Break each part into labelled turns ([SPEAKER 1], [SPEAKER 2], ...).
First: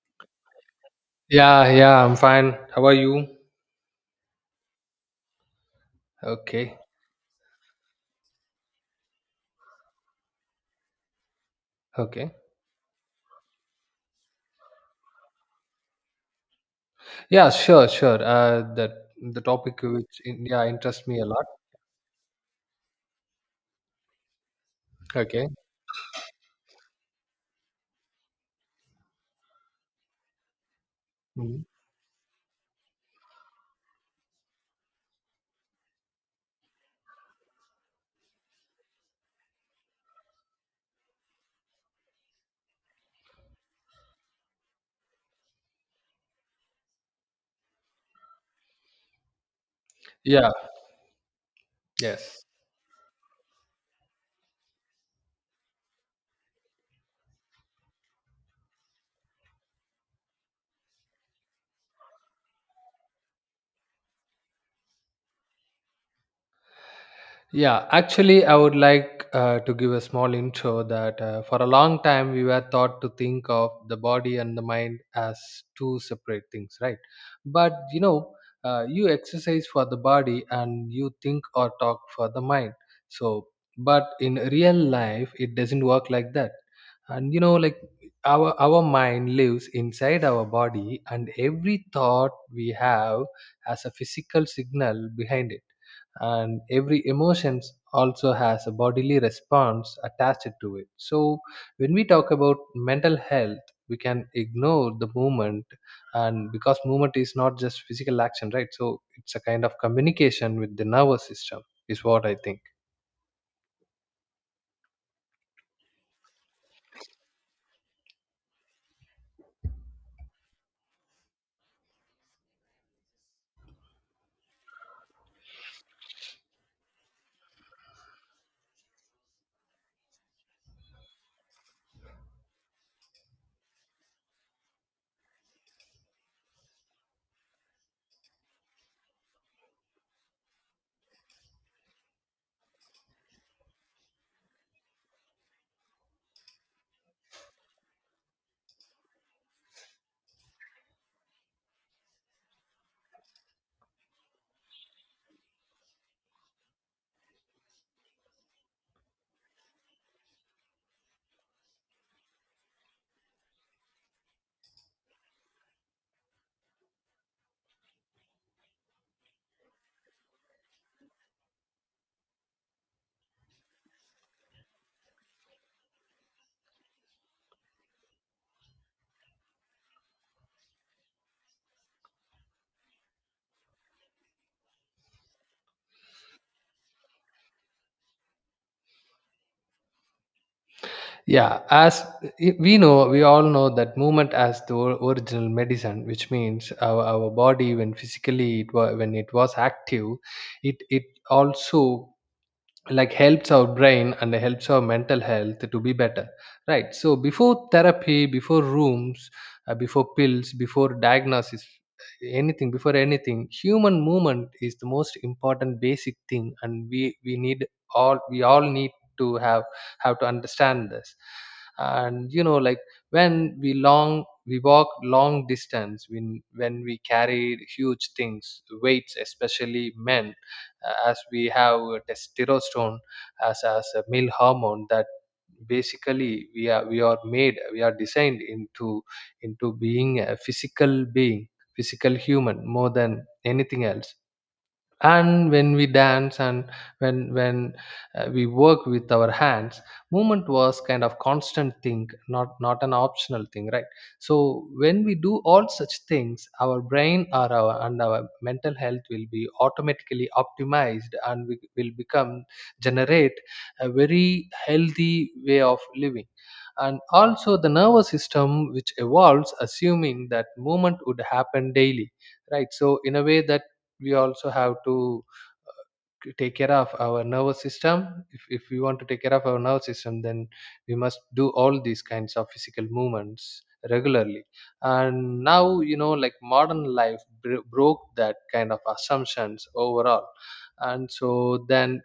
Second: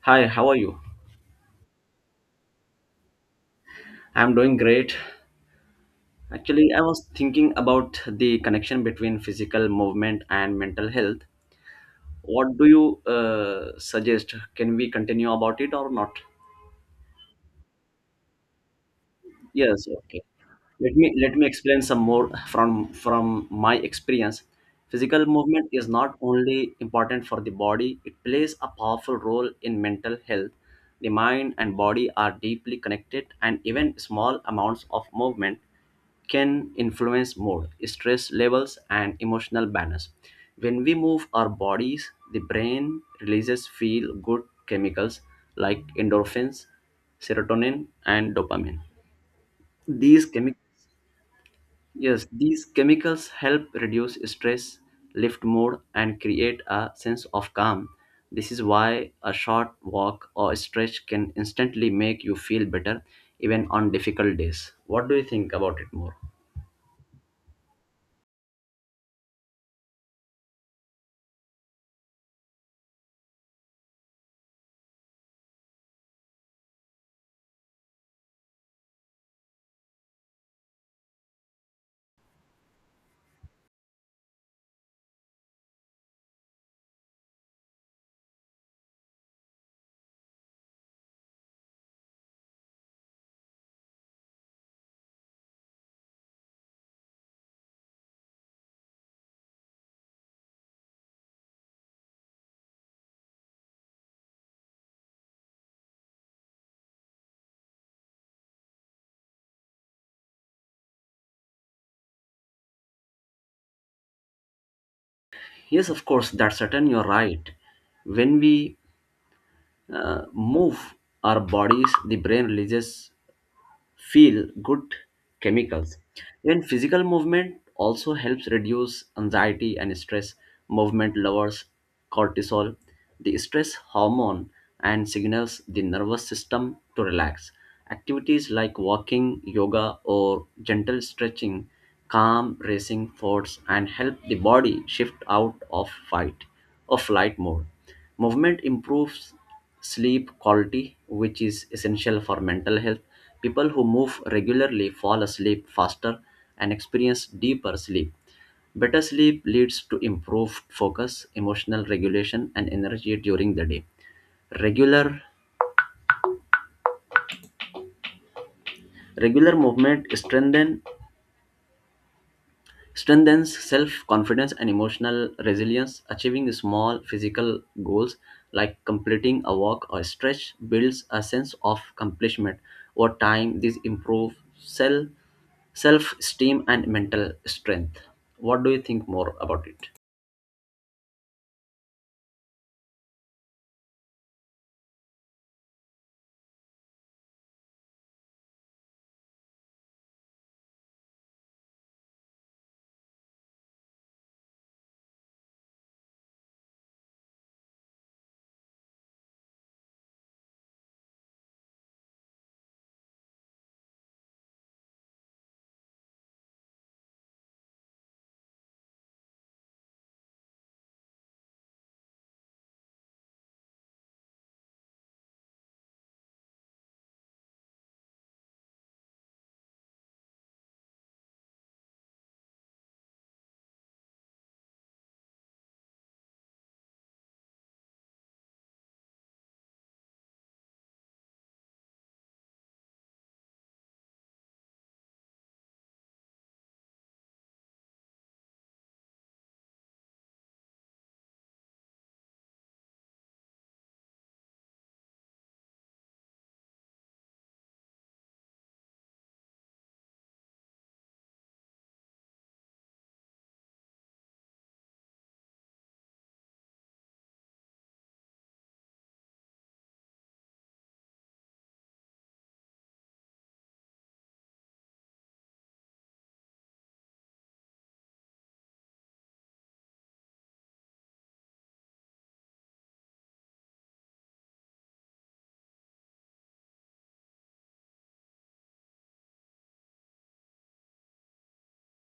[SPEAKER 1] Hi, how are you?
[SPEAKER 2] Yeah, yeah, I'm fine. How are you?
[SPEAKER 1] I'm doing great. Actually,
[SPEAKER 2] Okay,
[SPEAKER 1] I was thinking about the connection between physical movement and mental health.
[SPEAKER 2] okay.
[SPEAKER 1] What do you suggest? Can we continue about it or not?
[SPEAKER 2] Yeah, sure, sure. That the topic
[SPEAKER 1] Yes,
[SPEAKER 2] which
[SPEAKER 1] okay.
[SPEAKER 2] in, yeah,
[SPEAKER 1] Let me
[SPEAKER 2] interests me a
[SPEAKER 1] let
[SPEAKER 2] lot.
[SPEAKER 1] me explain some more from my experience. Physical
[SPEAKER 2] Okay.
[SPEAKER 1] movement is not only important for the body, it plays a powerful role in mental health. The mind
[SPEAKER 2] Mhm.
[SPEAKER 1] and body are deeply connected and even small amounts of movement can influence mood, stress levels, and emotional balance. When we move our bodies, the brain releases feel good chemicals like endorphins, serotonin, and dopamine. These
[SPEAKER 2] Yeah.
[SPEAKER 1] chemi- yes,
[SPEAKER 2] Yes.
[SPEAKER 1] these chemicals help reduce stress, lift mood, and create a sense of calm. This is why a short walk or stretch can instantly make you feel better even on difficult days. What do you think about it more?
[SPEAKER 2] Yeah, actually, I would like to give a small intro that for a long time we were taught to think of the body and the mind as two separate things, right? But you know, you exercise for the body and you think or talk for the mind. So, but in real life, it doesn't work like that. And you know, like our mind lives inside our body, and every thought we have has a physical signal behind it, and every emotions also has a bodily response attached to it. So when we talk about mental health, we can ignore the movement. And because movement is not just physical action, right, so it's a kind of communication with the nervous system is what I think.
[SPEAKER 1] Yes, of course, that's certain you're right. When we move our bodies, the brain releases feel good chemicals. Even physical movement also helps reduce anxiety and stress. Movement lowers cortisol, the stress hormone, and signals the nervous system to relax. Activities like walking, yoga, or gentle stretching calm racing thoughts and help the body shift out of fight or flight mode. Movement improves sleep quality, which is essential for mental health. People who move regularly fall asleep faster and experience deeper sleep. Better sleep leads to improved focus, emotional regulation, and energy during the day. Regular regular movement strengthens self confidence and emotional resilience. Achieving small physical goals like completing a walk or stretch builds a sense of accomplishment. Over time, this improves self esteem and mental strength. What do you think more about it?
[SPEAKER 2] Yeah, we know, we all know that movement as the original medicine, which means our body, when physically it was, when it was active, it also, like, helps our brain and helps our mental health to be better, right? So before therapy, before rooms, before pills, before diagnosis, anything, before anything, human movement is the most important basic thing, and we need, all we all need to have to understand this. And you know, like, when we long, we walk long distance, when we carry huge things, weights, especially men, as we have testosterone as a male hormone, that basically we are, we are made, we are designed into being a physical being, physical human, more than anything else. And when we dance, and when we work with our hands, movement was kind of constant thing, not an optional thing, right? So when we do all such things, our brain or our, and our mental health will be automatically optimized, and we will become, generate a very healthy way of living. And also the nervous system, which evolves assuming that movement would happen daily, right? So in a way that we also have to uh, take care of our nervous system. If we want to take care of our nervous system, then we must do all these kinds of physical movements regularly. And now, you know, like modern life broke that kind of assumptions overall. And so then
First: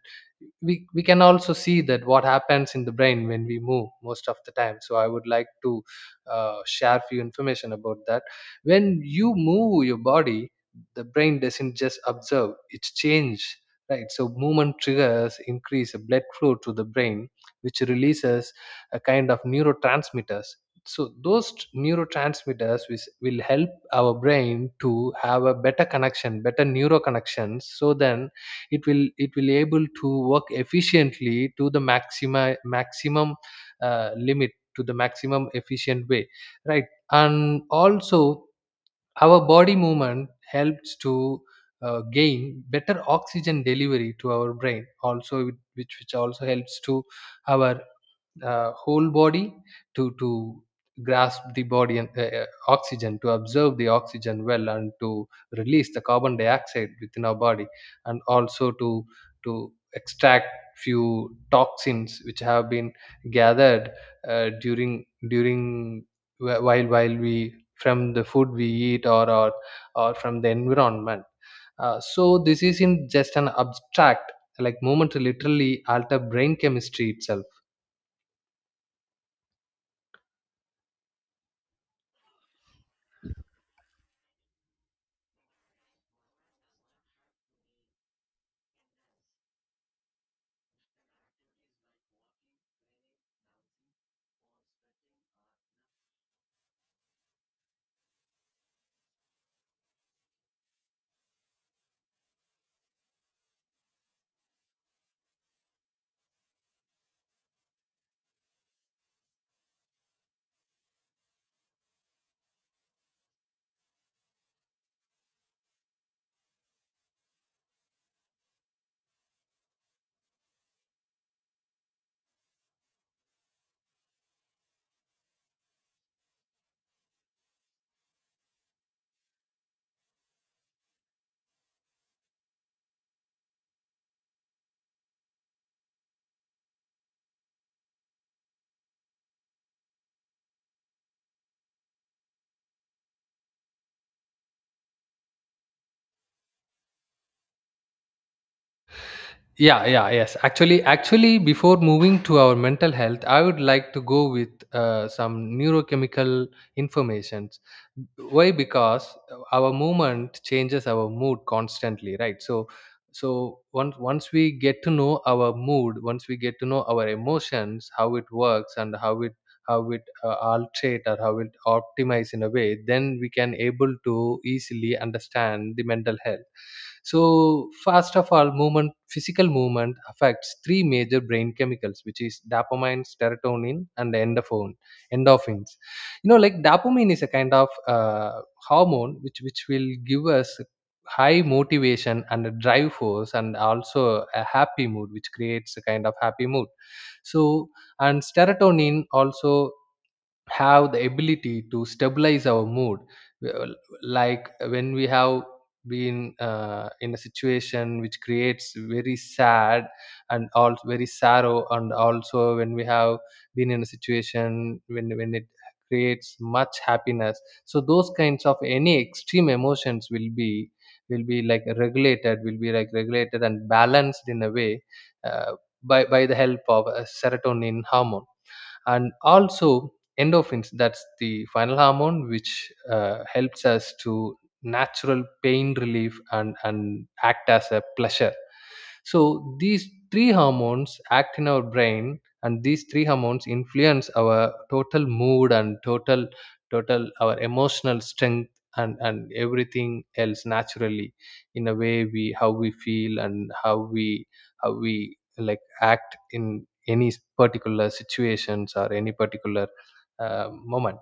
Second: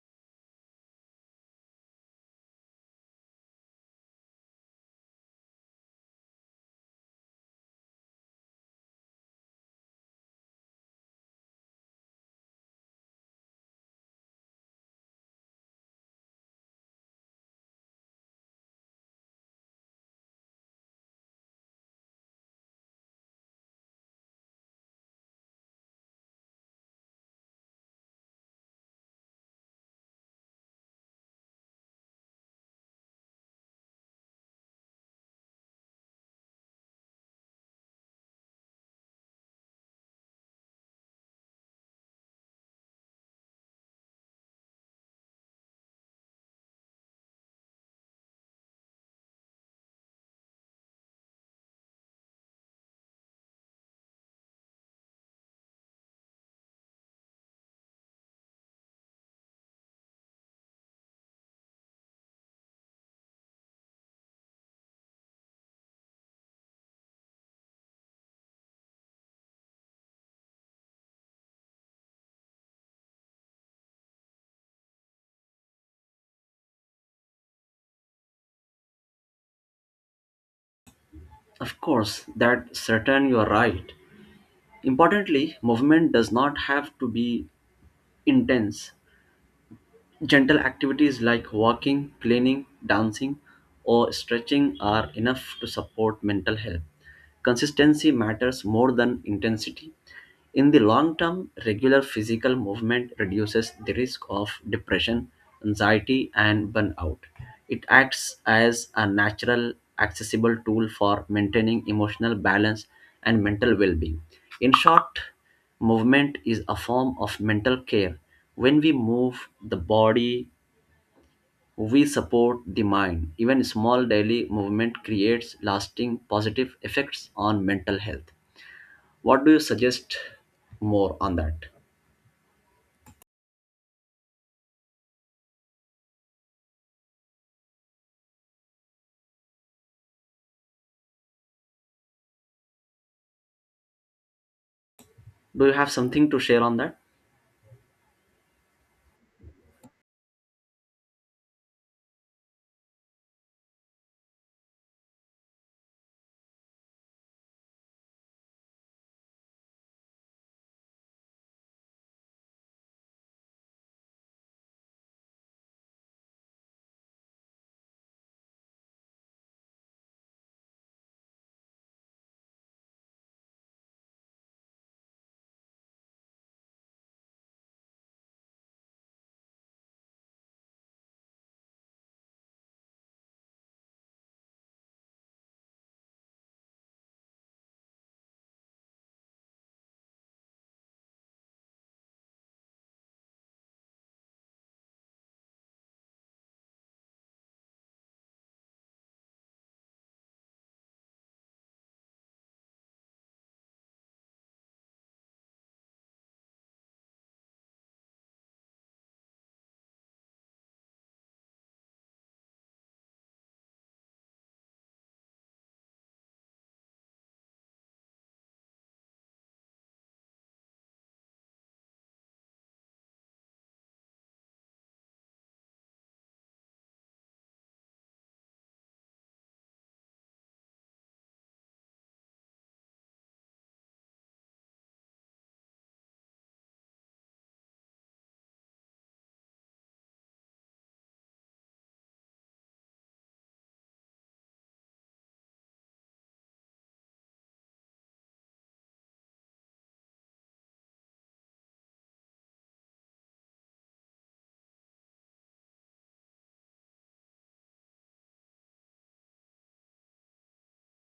[SPEAKER 2] we can also see that what happens in the brain when we move most of the time. So I would like to share few information about that. When you move your body, the brain doesn't just observe, it's change, right? So movement triggers increase blood flow to the brain, which releases a kind of neurotransmitters. So those neurotransmitters, which will help our brain to have a better connection, better neuro connections. So then it will able to work efficiently to the maxima maximum limit, to the maximum efficient way, right? And also our body movement helps to gain better oxygen delivery to our brain also, which also helps to our whole body to grasp the body and oxygen, to observe the oxygen well, and to release the carbon dioxide within our body, and also to extract few toxins which have been gathered uh, during during, while we, from the food we eat, or from the environment. Uh, so this isn't just an abstract, like movement literally alter brain chemistry itself.
[SPEAKER 1] Of course, that certain you are right. Importantly, movement does not have to be intense. Gentle activities like walking, planing, dancing, or stretching are enough to support mental health. Consistency matters more than intensity. In the long term, regular physical movement reduces the risk of depression, anxiety, and burnout. It acts as a natural, accessible tool for maintaining emotional balance and mental well being. In short, movement is a form of mental care. When we move the body, we support the mind. Even small daily movement creates lasting positive effects on mental health. What do you suggest more on that? Do you have something to share on that?
[SPEAKER 2] Yeah, yeah, yes, actually, actually, before moving to our mental health, I would like to go with some neurochemical informations. Why? Because our movement changes our mood constantly, right? So so once we get to know our mood, once we get to know our emotions, how it works and how it alterate, or how it optimize in a way, then we can able to easily understand the mental health. So first of all, movement, physical movement affects three major brain chemicals, which is dopamine, serotonin, and endorphin, endorphins. You know, like dopamine is a kind of hormone, which will give us high motivation and a drive force, and also a happy mood, which creates a kind of happy mood. So, and serotonin also have the ability to stabilize our mood. Uh, like, when we have been in a situation which creates very sad, and also very sorrow, and also when we have been in a situation when it creates much happiness, so those kinds of any extreme emotions will be, will be like regulated, will be like regulated and balanced in a way uh, by the help of a serotonin hormone. And also endorphins, that's the final hormone which helps us to natural pain relief, and act as a pleasure. So these three hormones act in our brain, and these three hormones influence our total mood, and total, total our emotional strength, and everything else naturally, in a way we how we feel, and how we like act in any particular situations, or any particular moment.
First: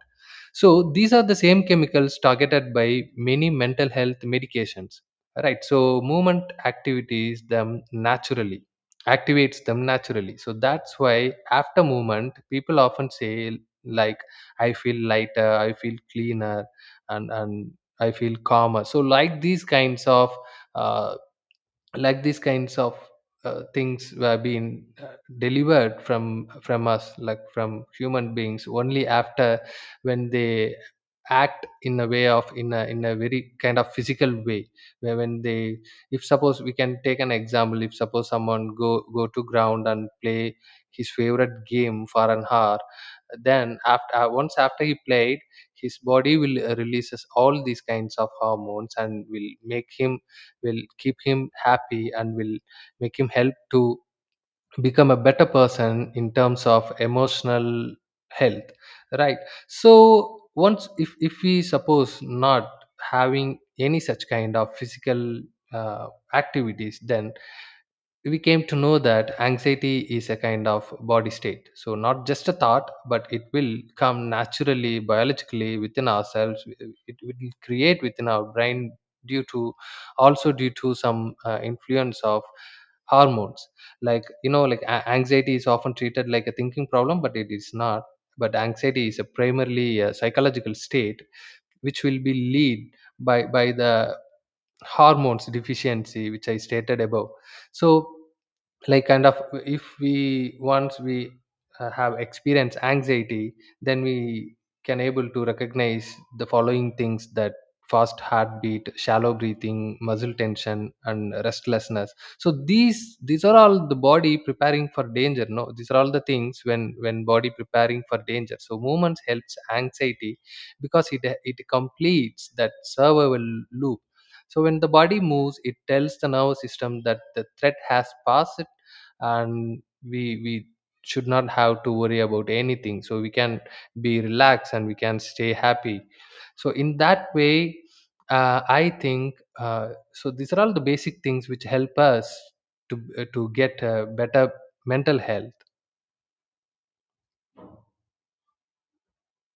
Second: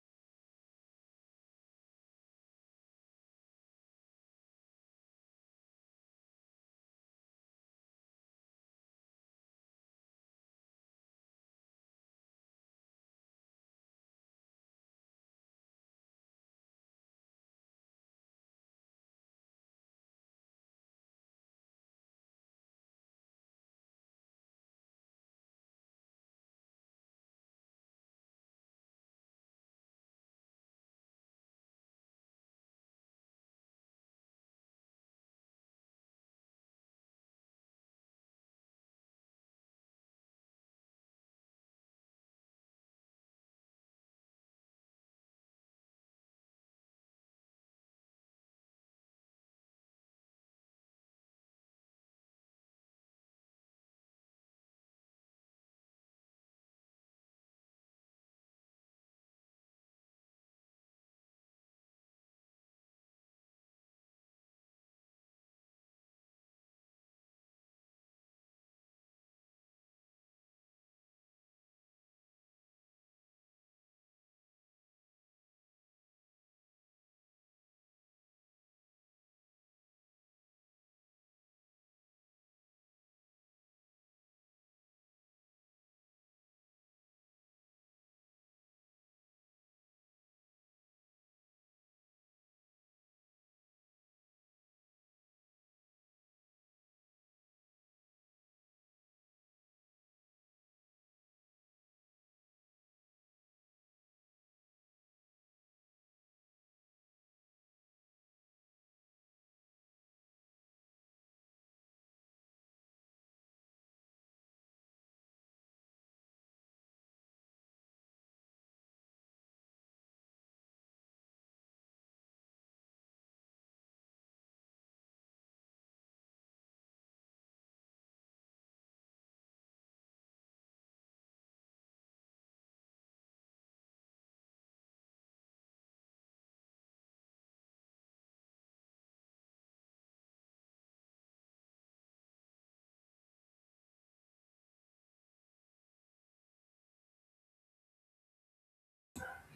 [SPEAKER 2] So these are the same chemicals targeted by many mental health medications. Right. So movement activities them naturally, activates them naturally. So that's why after movement, people often say like, "I feel lighter," "I feel cleaner," and I feel calmer. So like these kinds of uh, like these kinds of things were being delivered from us, like from human beings, only after when they act in a way of, in a, in a very kind of physical way, where when they, if suppose we can take an example, if suppose someone go to ground and play his favorite game for an hour, then after, once after he played, his body will releases all these kinds of hormones, and will make him, will keep him happy, and will make him help to become a better person in terms of emotional health, right? So once, if we suppose not having any such kind of physical uh, activities, then we came to know that anxiety is a kind of body state, so not just a thought, but it will come naturally, biologically within ourselves. It will create within our brain, due to, also due to some influence of hormones. Like, you know, like anxiety is often treated like a thinking problem, but it is not. But anxiety is a primarily a psychological state, which will be lead by the hormones deficiency, which I stated above. So like kind of, if we, once we have experienced anxiety, then we can able to recognize the following things, that fast heartbeat, shallow breathing, muscle tension, and restlessness. So these are all the body preparing for danger, no, these are all the things when body preparing for danger. So movements helps anxiety, because it completes that survival loop. So when the body moves, it tells the nervous system that the threat has passed, and we should not have to worry about anything, so we can be relaxed and we can stay happy. So in that way, I think, so these are all the basic things which help us to get better mental health.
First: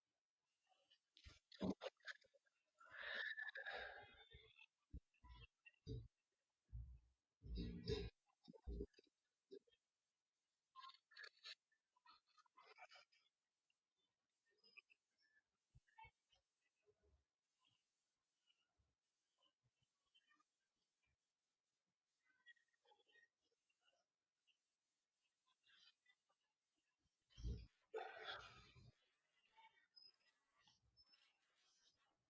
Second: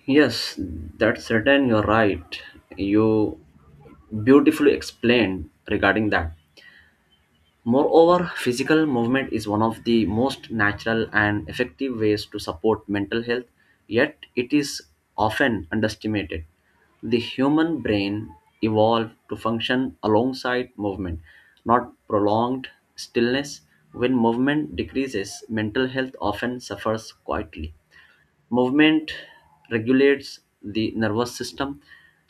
[SPEAKER 1] Yes, that's certain. You're right. You beautifully explained regarding that. Moreover, physical movement is one of the most natural and effective ways to support mental health, yet, it is often underestimated. The human brain evolved to function alongside movement, not prolonged stillness. When movement decreases, mental health often suffers quietly. Movement regulates the nervous system.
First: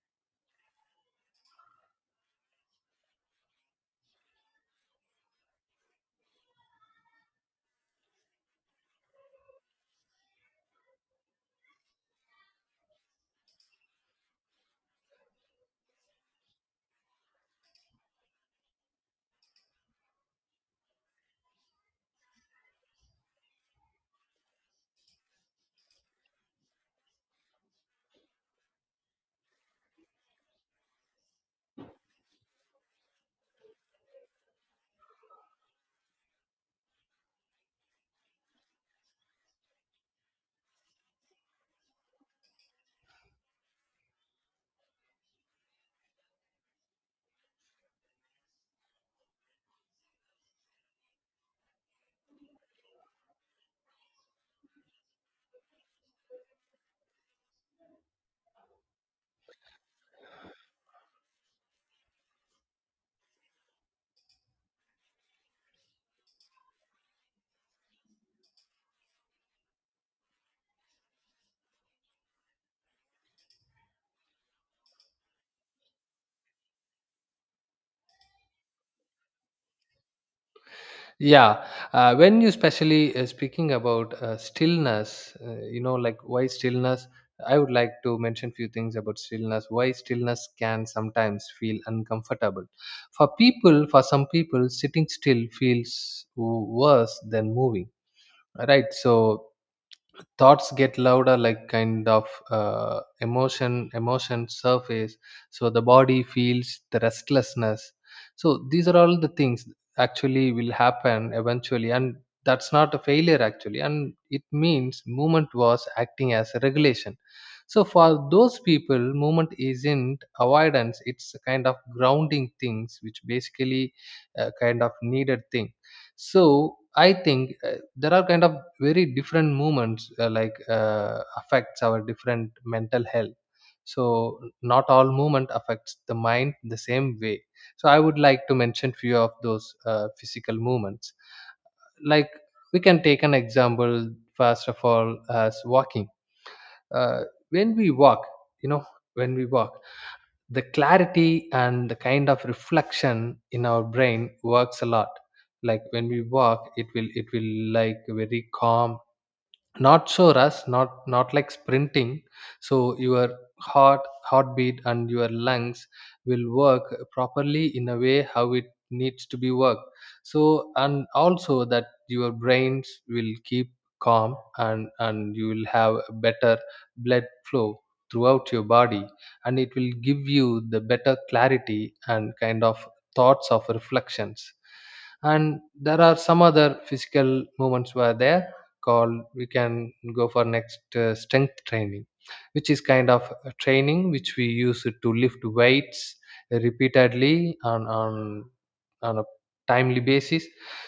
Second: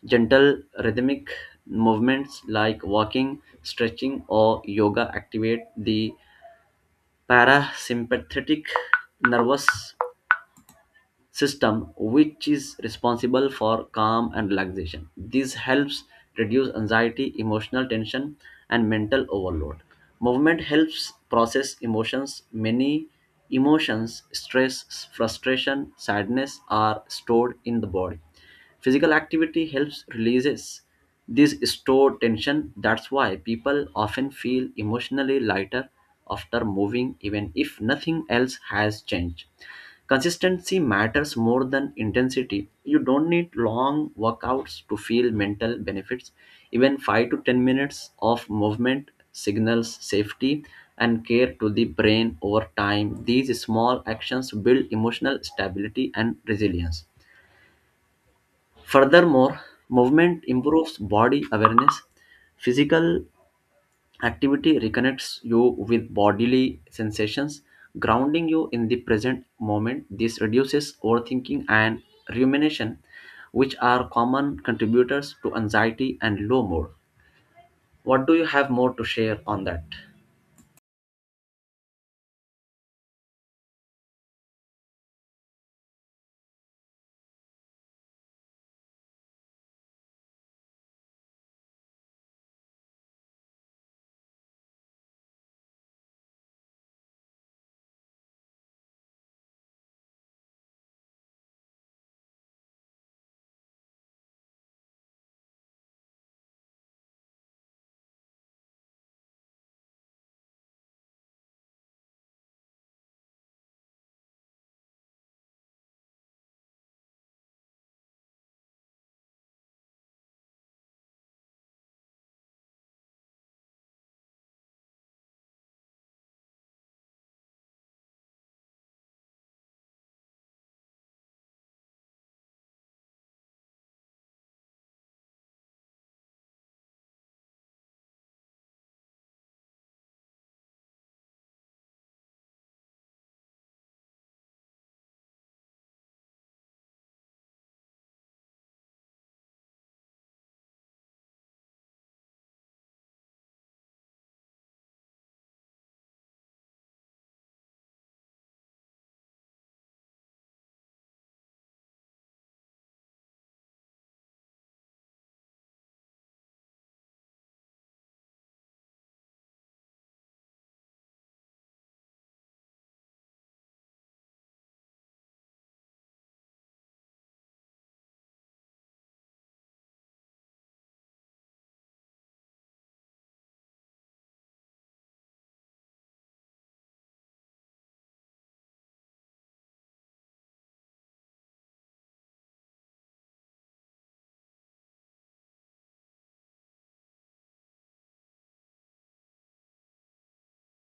[SPEAKER 1] Gentle rhythmic movements like walking, stretching, or yoga activate the parasympathetic nervous system which is responsible for calm and relaxation. This helps reduce anxiety, emotional tension, and mental overload. Movement helps process emotions. Many emotions, stress, frustration, sadness are stored in the body. Physical activity helps releases this stored tension. That's why people often feel emotionally lighter after moving, even if nothing else has changed. Consistency matters more than intensity. You don't need long workouts to feel mental benefits. Even 5 to 10 minutes of movement signals safety and care to the brain over time. These small actions build emotional stability and resilience. Furthermore, movement improves body awareness. Physical activity reconnects you with bodily sensations, grounding you in the present moment. This reduces overthinking and rumination, which are common contributors to anxiety and low mood. What do you have more to share on that?
[SPEAKER 2] Yeah, when you specially speaking about stillness, you know, like why stillness, I would like to mention few things about stillness. Why stillness can sometimes feel uncomfortable. For people, for some people, sitting still feels worse than moving. Right, so thoughts get louder, like kind of emotion surface, so the body feels the restlessness. So these are all the things actually will happen eventually, and that's not a failure actually, and it means movement was acting as a regulation. So for those people, movement isn't avoidance, it's a kind of grounding things, which basically a kind of needed thing. So I think there are kind of very different movements like affects our different mental health. So not all movement affects the mind the same way. So I would like to mention few of those physical movements. Like, we can take an example, first of all, as walking. Uh, when we walk, you know, when we walk, the clarity and the kind of reflection in our brain works a lot like when we walk it will like very calm, not so rush, not like sprinting. So your heartbeat and your lungs will work properly in a way how it needs to be worked. So and also that your brains will keep calm, and you will have better blood flow throughout your body, and it will give you the better clarity and kind of thoughts of reflections. And there are some other physical movements were there called, we can go for next strength training, which is kind of a training which we use it to lift weights repeatedly on a timely basis.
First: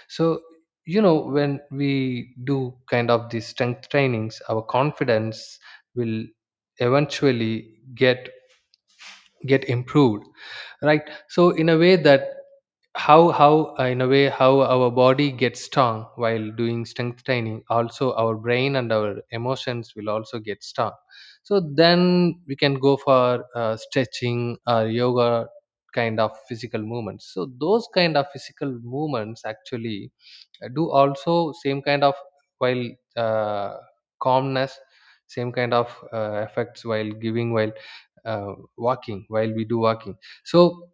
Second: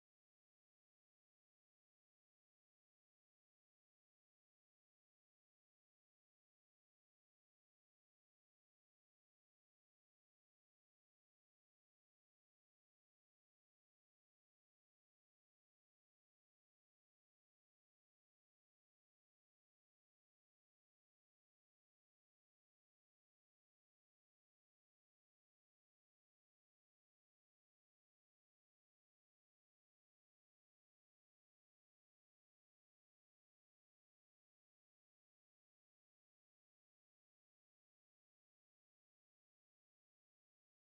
[SPEAKER 2] So you know, when we do kind of these strength trainings, our confidence will eventually get get improved, right? So in a way that how in a way how our body gets strong while doing strength training, also our brain and our emotions will also get strong. So then we can go for stretching or yoga kind of physical movements. So those kind of physical movements actually do also same kind of, while uh, calmness, same kind of effects while giving, while walking, while we do walking. So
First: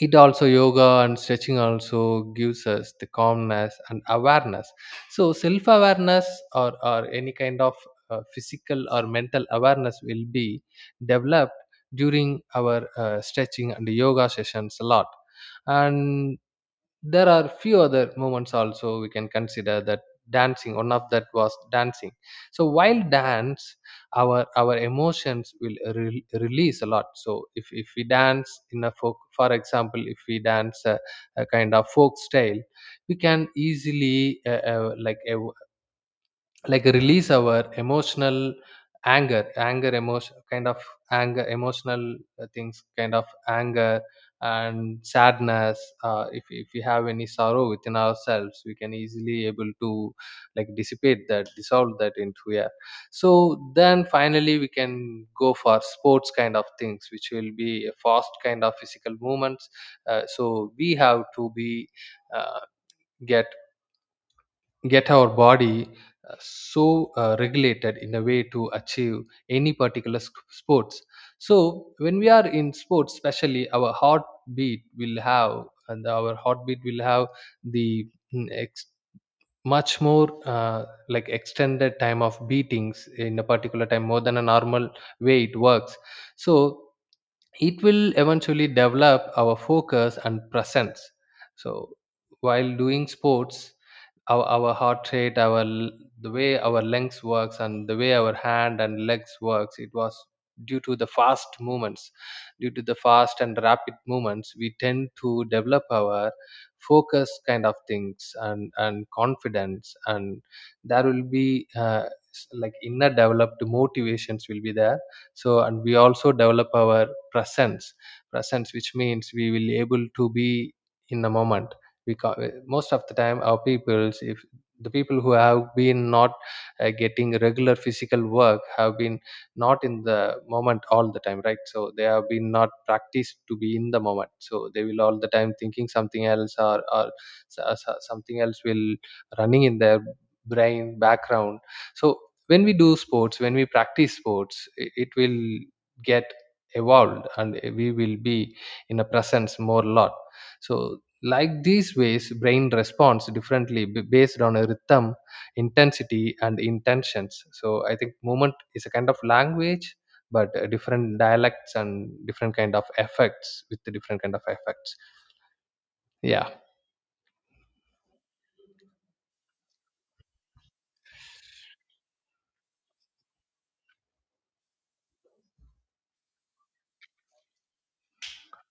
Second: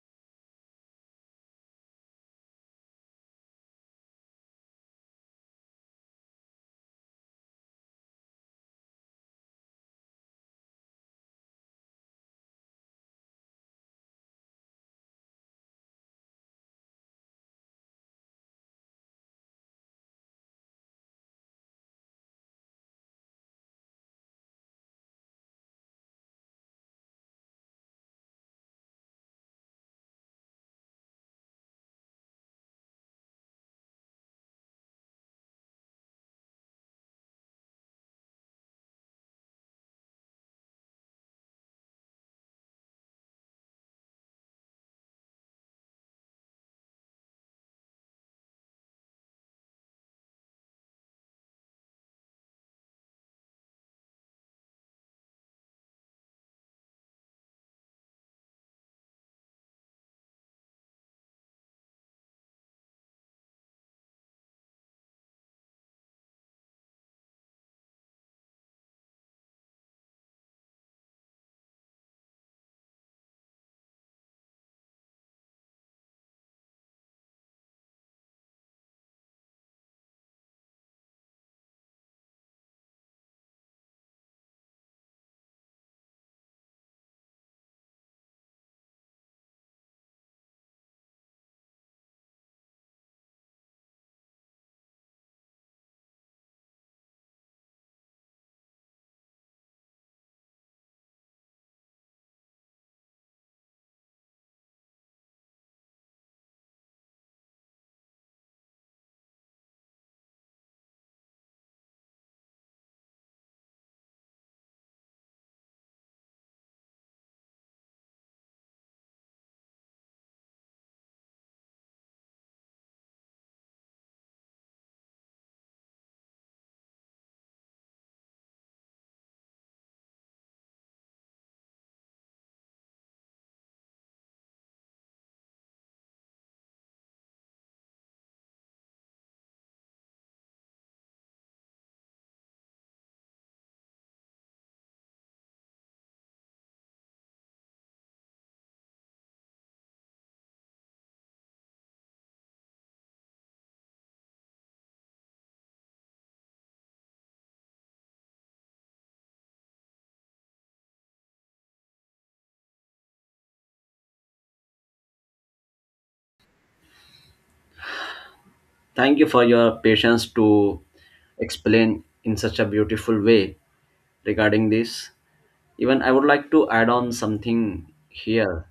[SPEAKER 2] it also yoga and stretching also gives us the calmness and awareness. So self awareness, or any kind of physical or mental awareness will be developed during our stretching and yoga sessions a lot. And there are few other moments also we can consider that. Dancing, one of that was dancing. So while dance, our emotions will release a lot. So if we dance in a folk, for example, if we dance a kind of folk style, we can easily like like release our emotional anger emotion kind of anger emotional things kind of anger and sadness. If we have any sorrow within ourselves, we can easily able to like dissipate that, dissolve that into air. So then finally we can go for sports kind of things, which will be a fast kind of physical movements. So we have to be, uh, get get our body regulated in a way to achieve any particular sports. So when we are in sports especially, our heartbeat will have the mm, ex- much more like extended time of beatings in a particular time more than a normal way it works. So it will eventually develop our focus and presence. So while doing sports, our heart rate, our the way our lungs works and the way our hand and legs works, it was due to the fast movements, due to the fast and rapid movements, we tend to develop our focus kind of things, and confidence. And there will be like inner developed motivations will be there. So and we also develop our presence. Presence, which means we will able to be in the moment, because most of the time our peoples, if the people who have been not getting regular physical work have been not in the moment all the time, right? So they have been not practiced to be in the moment, so they will all the time thinking something else, or something else will running in their brain background. So when we do sports, when we practice sports, it will get evolved, and we will be in a presence more lot. So like these ways brain responds differently, based on a rhythm, intensity and intentions. So I think movement is a kind of language but different dialects and different kind of effects, with the different kind of effects. Yeah.
[SPEAKER 1] Thank you for your patience to explain in such a beautiful way regarding this. Even I would like to add on something here.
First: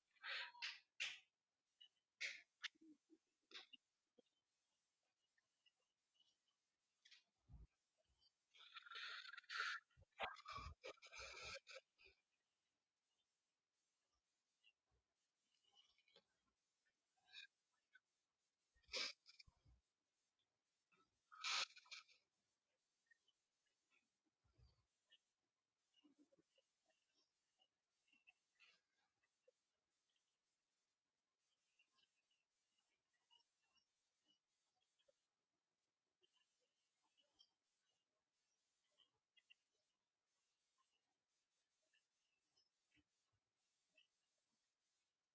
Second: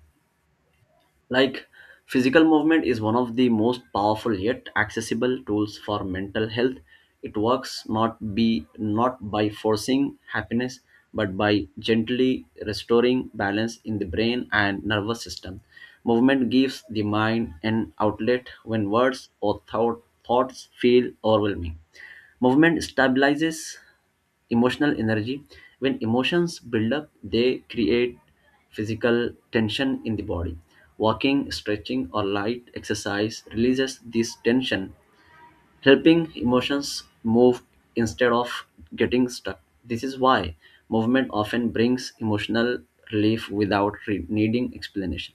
[SPEAKER 1] Like, physical movement is one of the most powerful yet accessible tools for mental health. It works not by forcing happiness, but by gently restoring balance in the brain and nervous system. Movement gives the mind an outlet when thoughts feel overwhelming. Movement stabilizes emotional energy. When emotions build up, they create physical tension in the body. Walking, stretching, or light exercise releases this tension, helping emotions move instead of getting stuck. This is why movement often brings emotional relief without needing explanation.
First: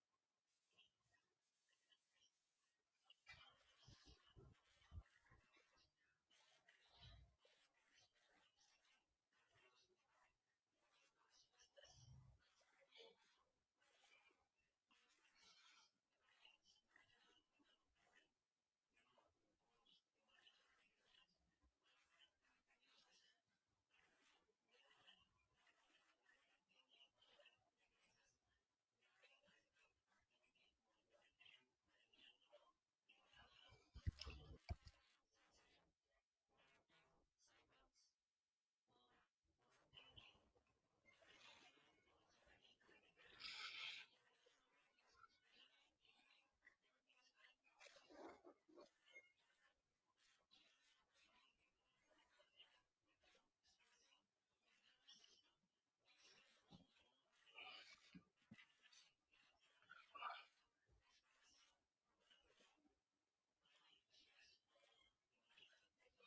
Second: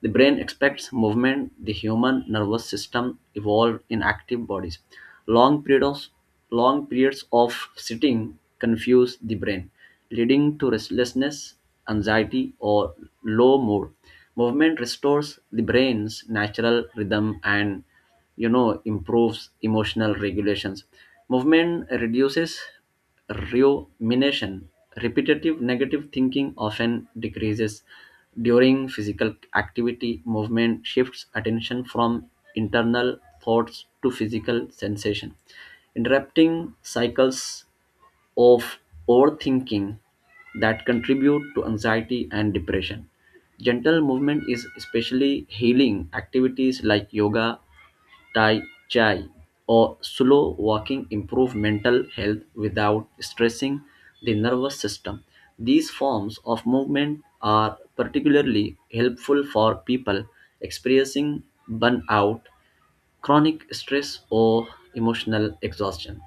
[SPEAKER 1] The brain expects movement. The human nervous system evolved in active bodies. Long periods, Long periods of sitting confuse the brain, leading to restlessness, anxiety, or low mood. Movement restores the brain's natural rhythm and improves emotional regulations. Movement reduces rumination. Repetitive negative thinking often decreases during physical activity. Movement shifts attention from internal thoughts to physical sensation, interrupting cycles of overthinking that contribute to anxiety and depression. Gentle movement is especially healing. Activities like yoga, Tai Chi, or slow walking improve mental health without stressing the nervous system. These forms of movement are particularly helpful for people experiencing burnout, chronic stress, or emotional exhaustion.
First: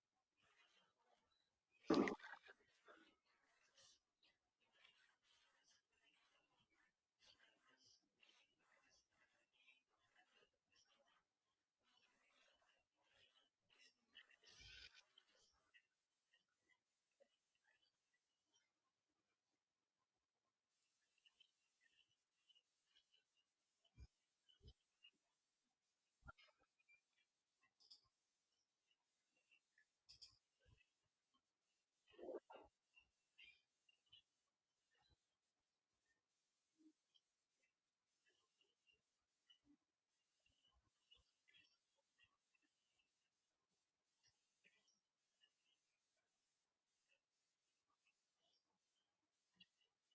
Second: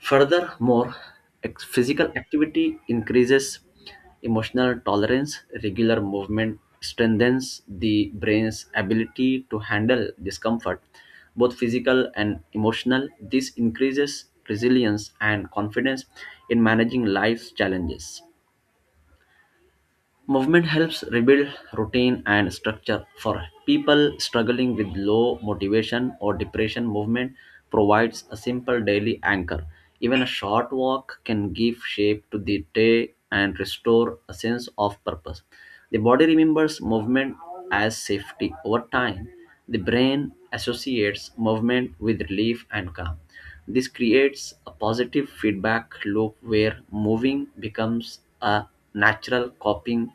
[SPEAKER 1] Furthermore, physical activity increases emotional tolerance. Regular movement strengthens the brain's ability to handle discomfort, both physical and emotional. This increases resilience and confidence in managing life's challenges. Movement helps rebuild routine and structure. For people struggling with low motivation or depression, movement provides a simple daily anchor. Even a short walk can give shape to the day and restore a sense of purpose. The body remembers movement as safety. Over time, the brain associates movement with relief and calm. This creates a positive feedback loop where moving becomes a natural coping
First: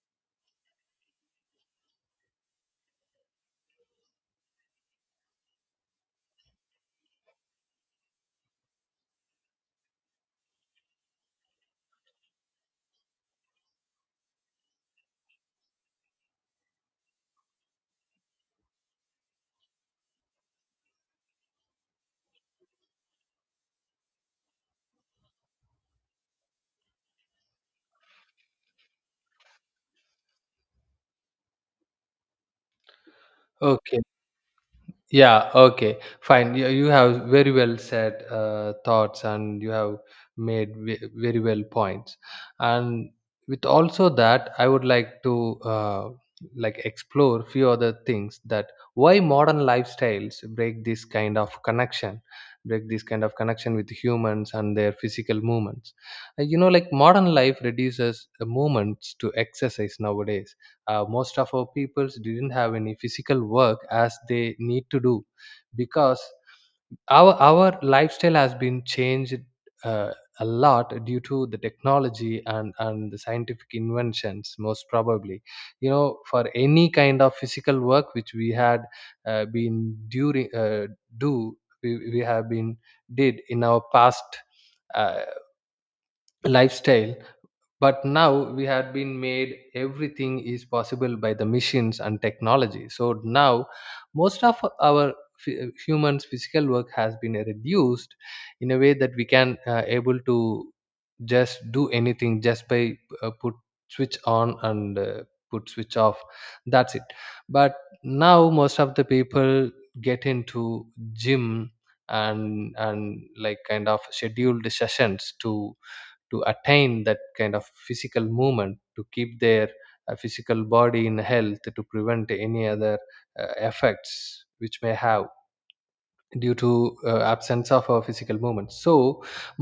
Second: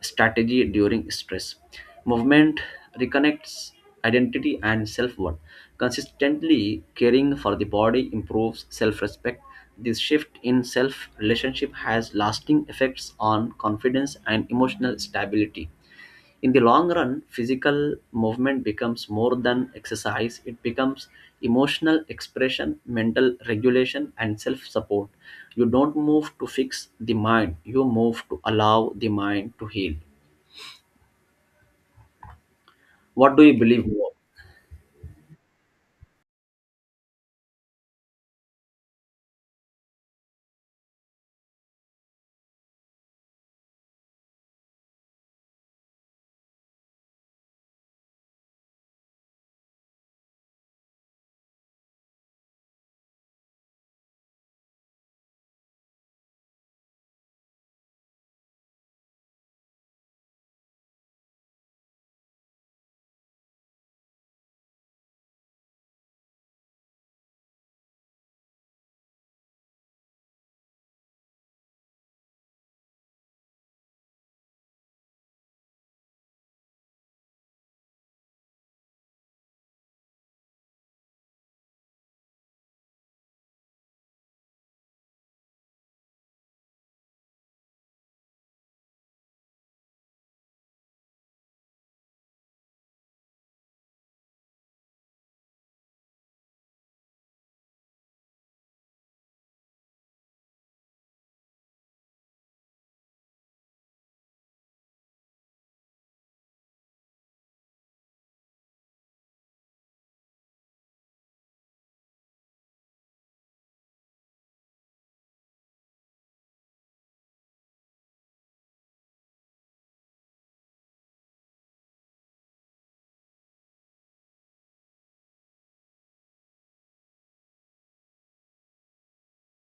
[SPEAKER 1] strategy during stress. Movement reconnects identity and self worth. Consistently caring for the body improves self respect. This shift in self relationship has lasting effects on confidence and emotional stability. In the long run, physical movement becomes more than exercise, it becomes emotional expression, mental regulation, and self support. You don't move to fix the mind, you move to allow the mind to heal. What do you believe
[SPEAKER 2] Okay.
[SPEAKER 1] more?
[SPEAKER 2] Yeah, okay, fine. You have very well said thoughts, and you have made very well points. And with also that, I would like to like explore few other things, that why modern lifestyles break this kind of connection, break this kind of connection with humans and their physical movements. You know, like modern life reduces the movements to exercise nowadays. Most of our peoples didn't have any physical work as they need to do, because our lifestyle has been changed uh, a lot due to the technology and the scientific inventions most probably. You know, for any kind of physical work which we had been during do we have been did in our past uh, lifestyle. But now we have been made everything is possible by the machines and technology, so now most of our humans physical work has been reduced in a way that we can able to just do anything, just by put switch on and put switch off, that's it. But now most of the people get into gym and like kind of scheduled sessions to attain that kind of physical movement to keep their physical body in health, to prevent any other effects which may have due to absence of our physical movement. So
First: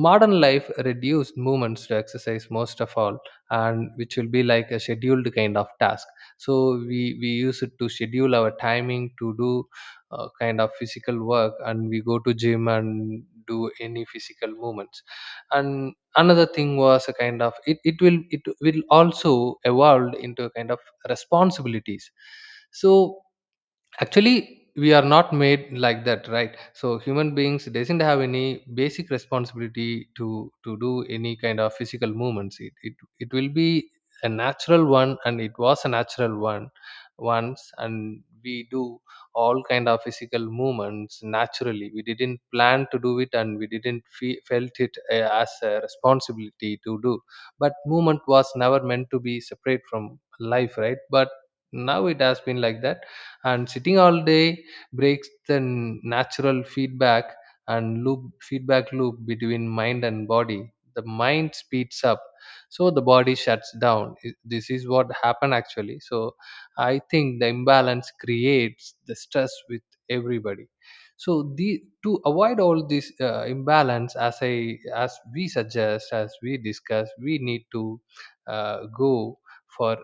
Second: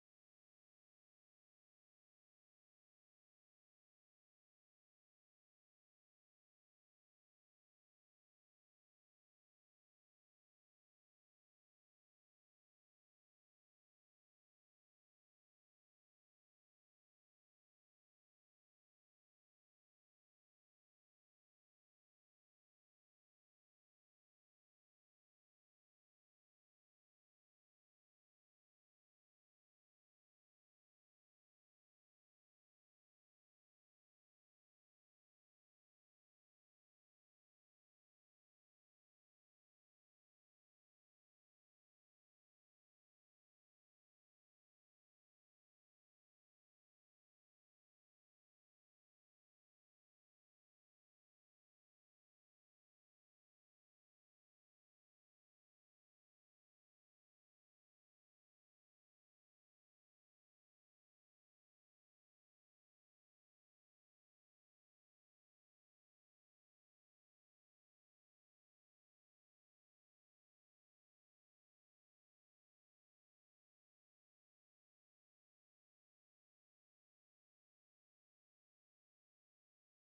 [SPEAKER 2] modern life reduced movements to exercise most of all, and which will be like a scheduled kind of task. So we use it to schedule our timing to do kind of physical work, and we go to gym and do any physical movements. And another thing was a kind of, it will also evolve into a kind of responsibilities. So actually we are not made like that, right? So human beings doesn't have any basic responsibility to do any kind of physical movements. It will be a natural one, and it was a natural one once, and we do all kind of physical movements naturally. We didn't plan to do it, and we didn't felt it as a responsibility to do. But movement was never meant to be separate from life, right? But now it has been like that. And sitting all day breaks the natural feedback and loop feedback loop between mind and body. The mind speeds up, so the body shuts down. This is what happened actually. So I think the imbalance creates the stress with everybody. So the, to avoid all this imbalance, as I as we suggest, as we discuss, we need to go for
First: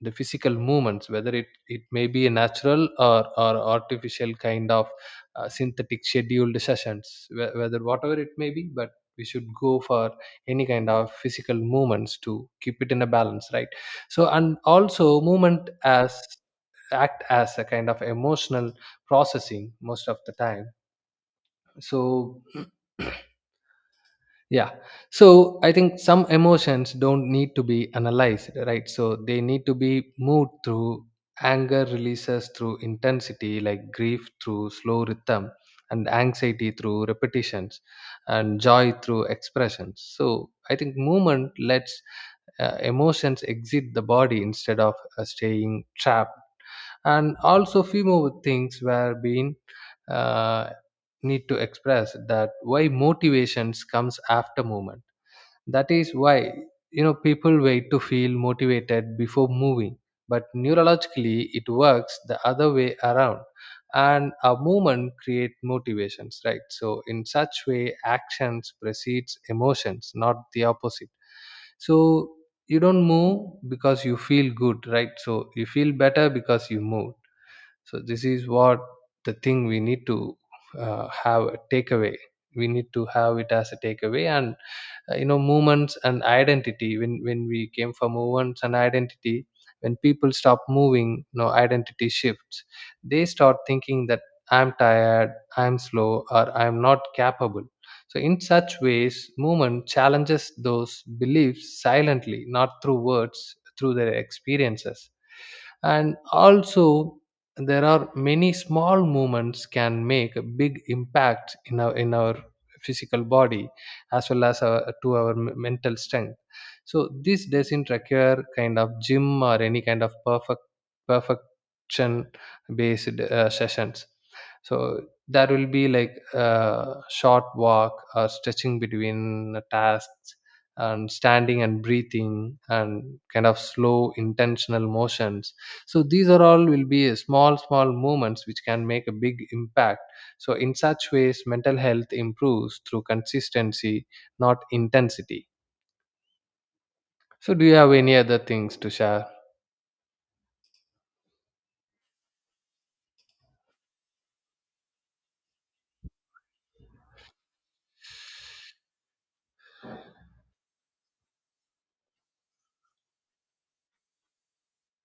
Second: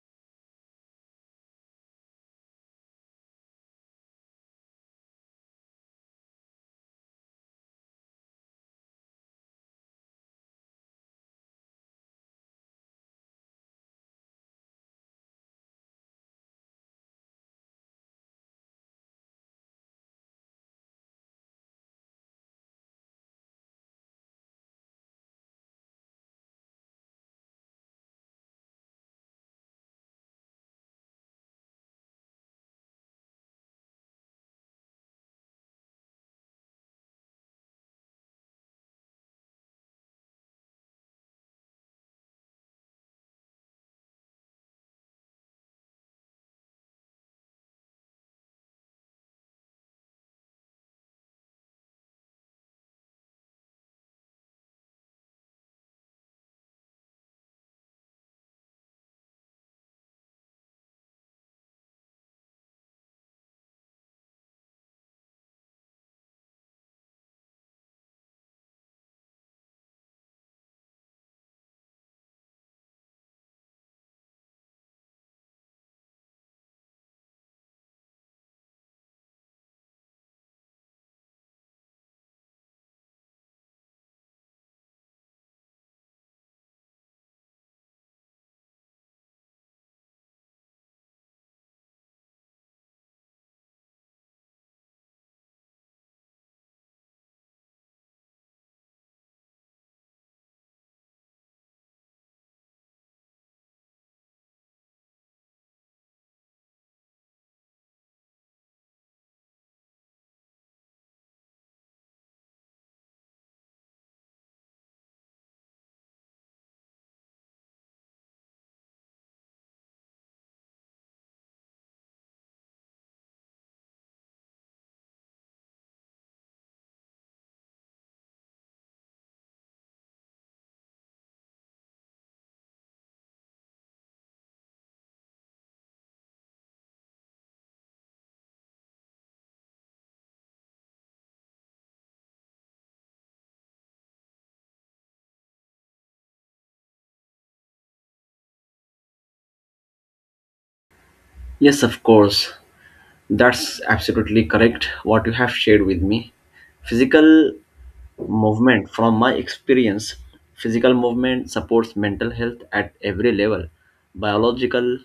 [SPEAKER 2] the physical movements, whether it may be a natural or artificial kind of synthetic scheduled sessions, whether whatever it may be, but we should go for any kind of physical movements to keep it in a balance, right? So and also movement as act as a kind of emotional processing most of the time. So yeah. So I think some emotions don't need to be analyzed, right? So they need to be moved through. Anger releases through intensity, like grief through slow rhythm, and anxiety through repetitions, and joy through expressions. So I think movement lets emotions exit the body instead of staying trapped. And also few more things were being uh, need to express, that why motivations comes after movement. That is why, you know, people wait to feel motivated before moving, but neurologically it works the other way around. And a movement create motivations, right? So in such way actions precedes emotions, not the opposite. So you don't move because you feel good, right? So you feel better because you move. So this is what the thing we need to have a takeaway, we need to have it as a takeaway. And you know, movements and identity, when we came for movements and identity, when people stop moving, you know, identity shifts. They start thinking that I'm tired, I'm slow, or I'm not capable. So in such ways movement challenges those beliefs silently, not through words, through their experiences. And also there are many small movements can make a big impact in our physical body as well as our, to our mental strength. So this doesn't require kind of gym or any kind of perfection based sessions. So that will be like a short walk or stretching between the tasks, and standing and breathing, and kind of slow intentional motions. So these are all will be a small movements which can make a big impact. So in such ways mental health improves through consistency, not intensity. So do you have any other things to share?
[SPEAKER 1] Yes, of course. That's absolutely correct what you have shared with me. Physical movement, from my experience, physical movement supports mental health at every level, biological,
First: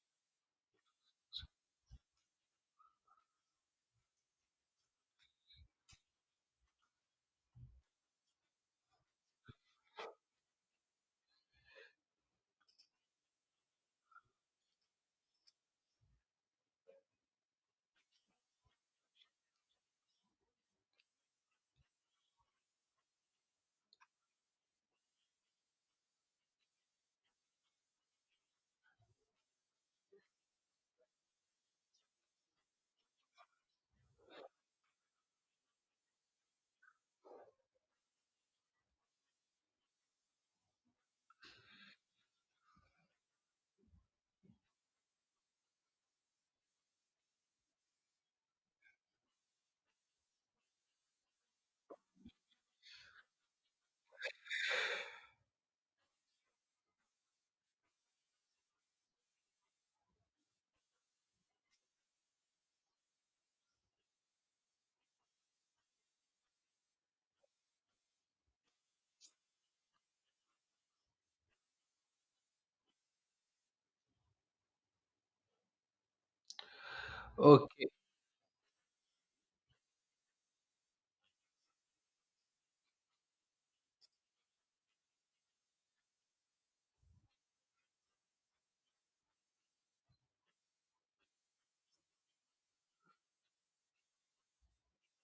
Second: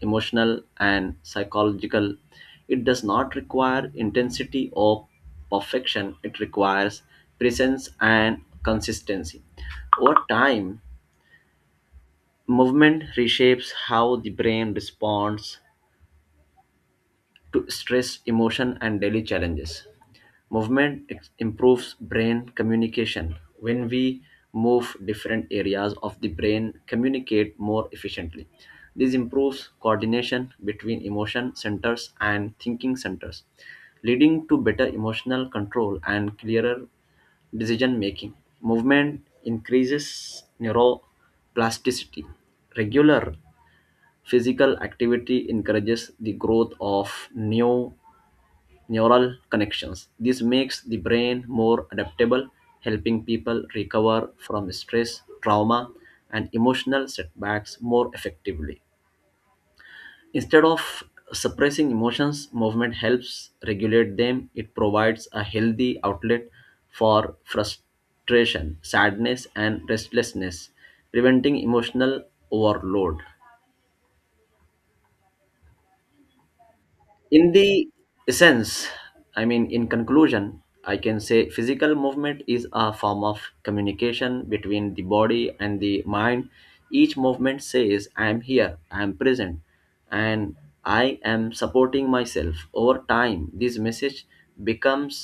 [SPEAKER 1] emotional, and psychological. It does not require intensity or perfection, it requires presence and consistency. Over time, movement reshapes how the brain responds to stress, emotion, and daily challenges. Movement improves brain communication. When we move, different areas of the brain communicate more efficiently. This improves coordination between emotion centers and thinking centers, leading to better emotional control and clearer decision making. Movement increases neuroplasticity. Regular physical activity encourages the growth of new neural connections. This makes the brain more adaptable, helping people recover from stress, trauma, and emotional setbacks more effectively. Instead of suppressing emotions, movement helps regulate them. It provides a healthy outlet for frustration, sadness, and restlessness, preventing emotional overload. In the
[SPEAKER 2] Okay.
[SPEAKER 1] essence, I mean in conclusion, I can say physical movement is a form of communication between the body and the mind. Each movement says, I am here, I am present, and I am supporting myself. Over time, this message becomes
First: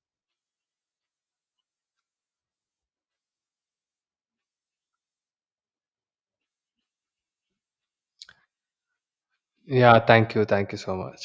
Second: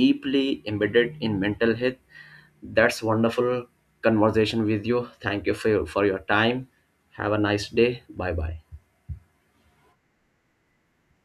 [SPEAKER 1] deeply embedded in mental health. That's wonderful conversation with you. Thank you for for your time. Have a nice day. Bye bye.
[SPEAKER 2] Yeah, thank you, thank you so much.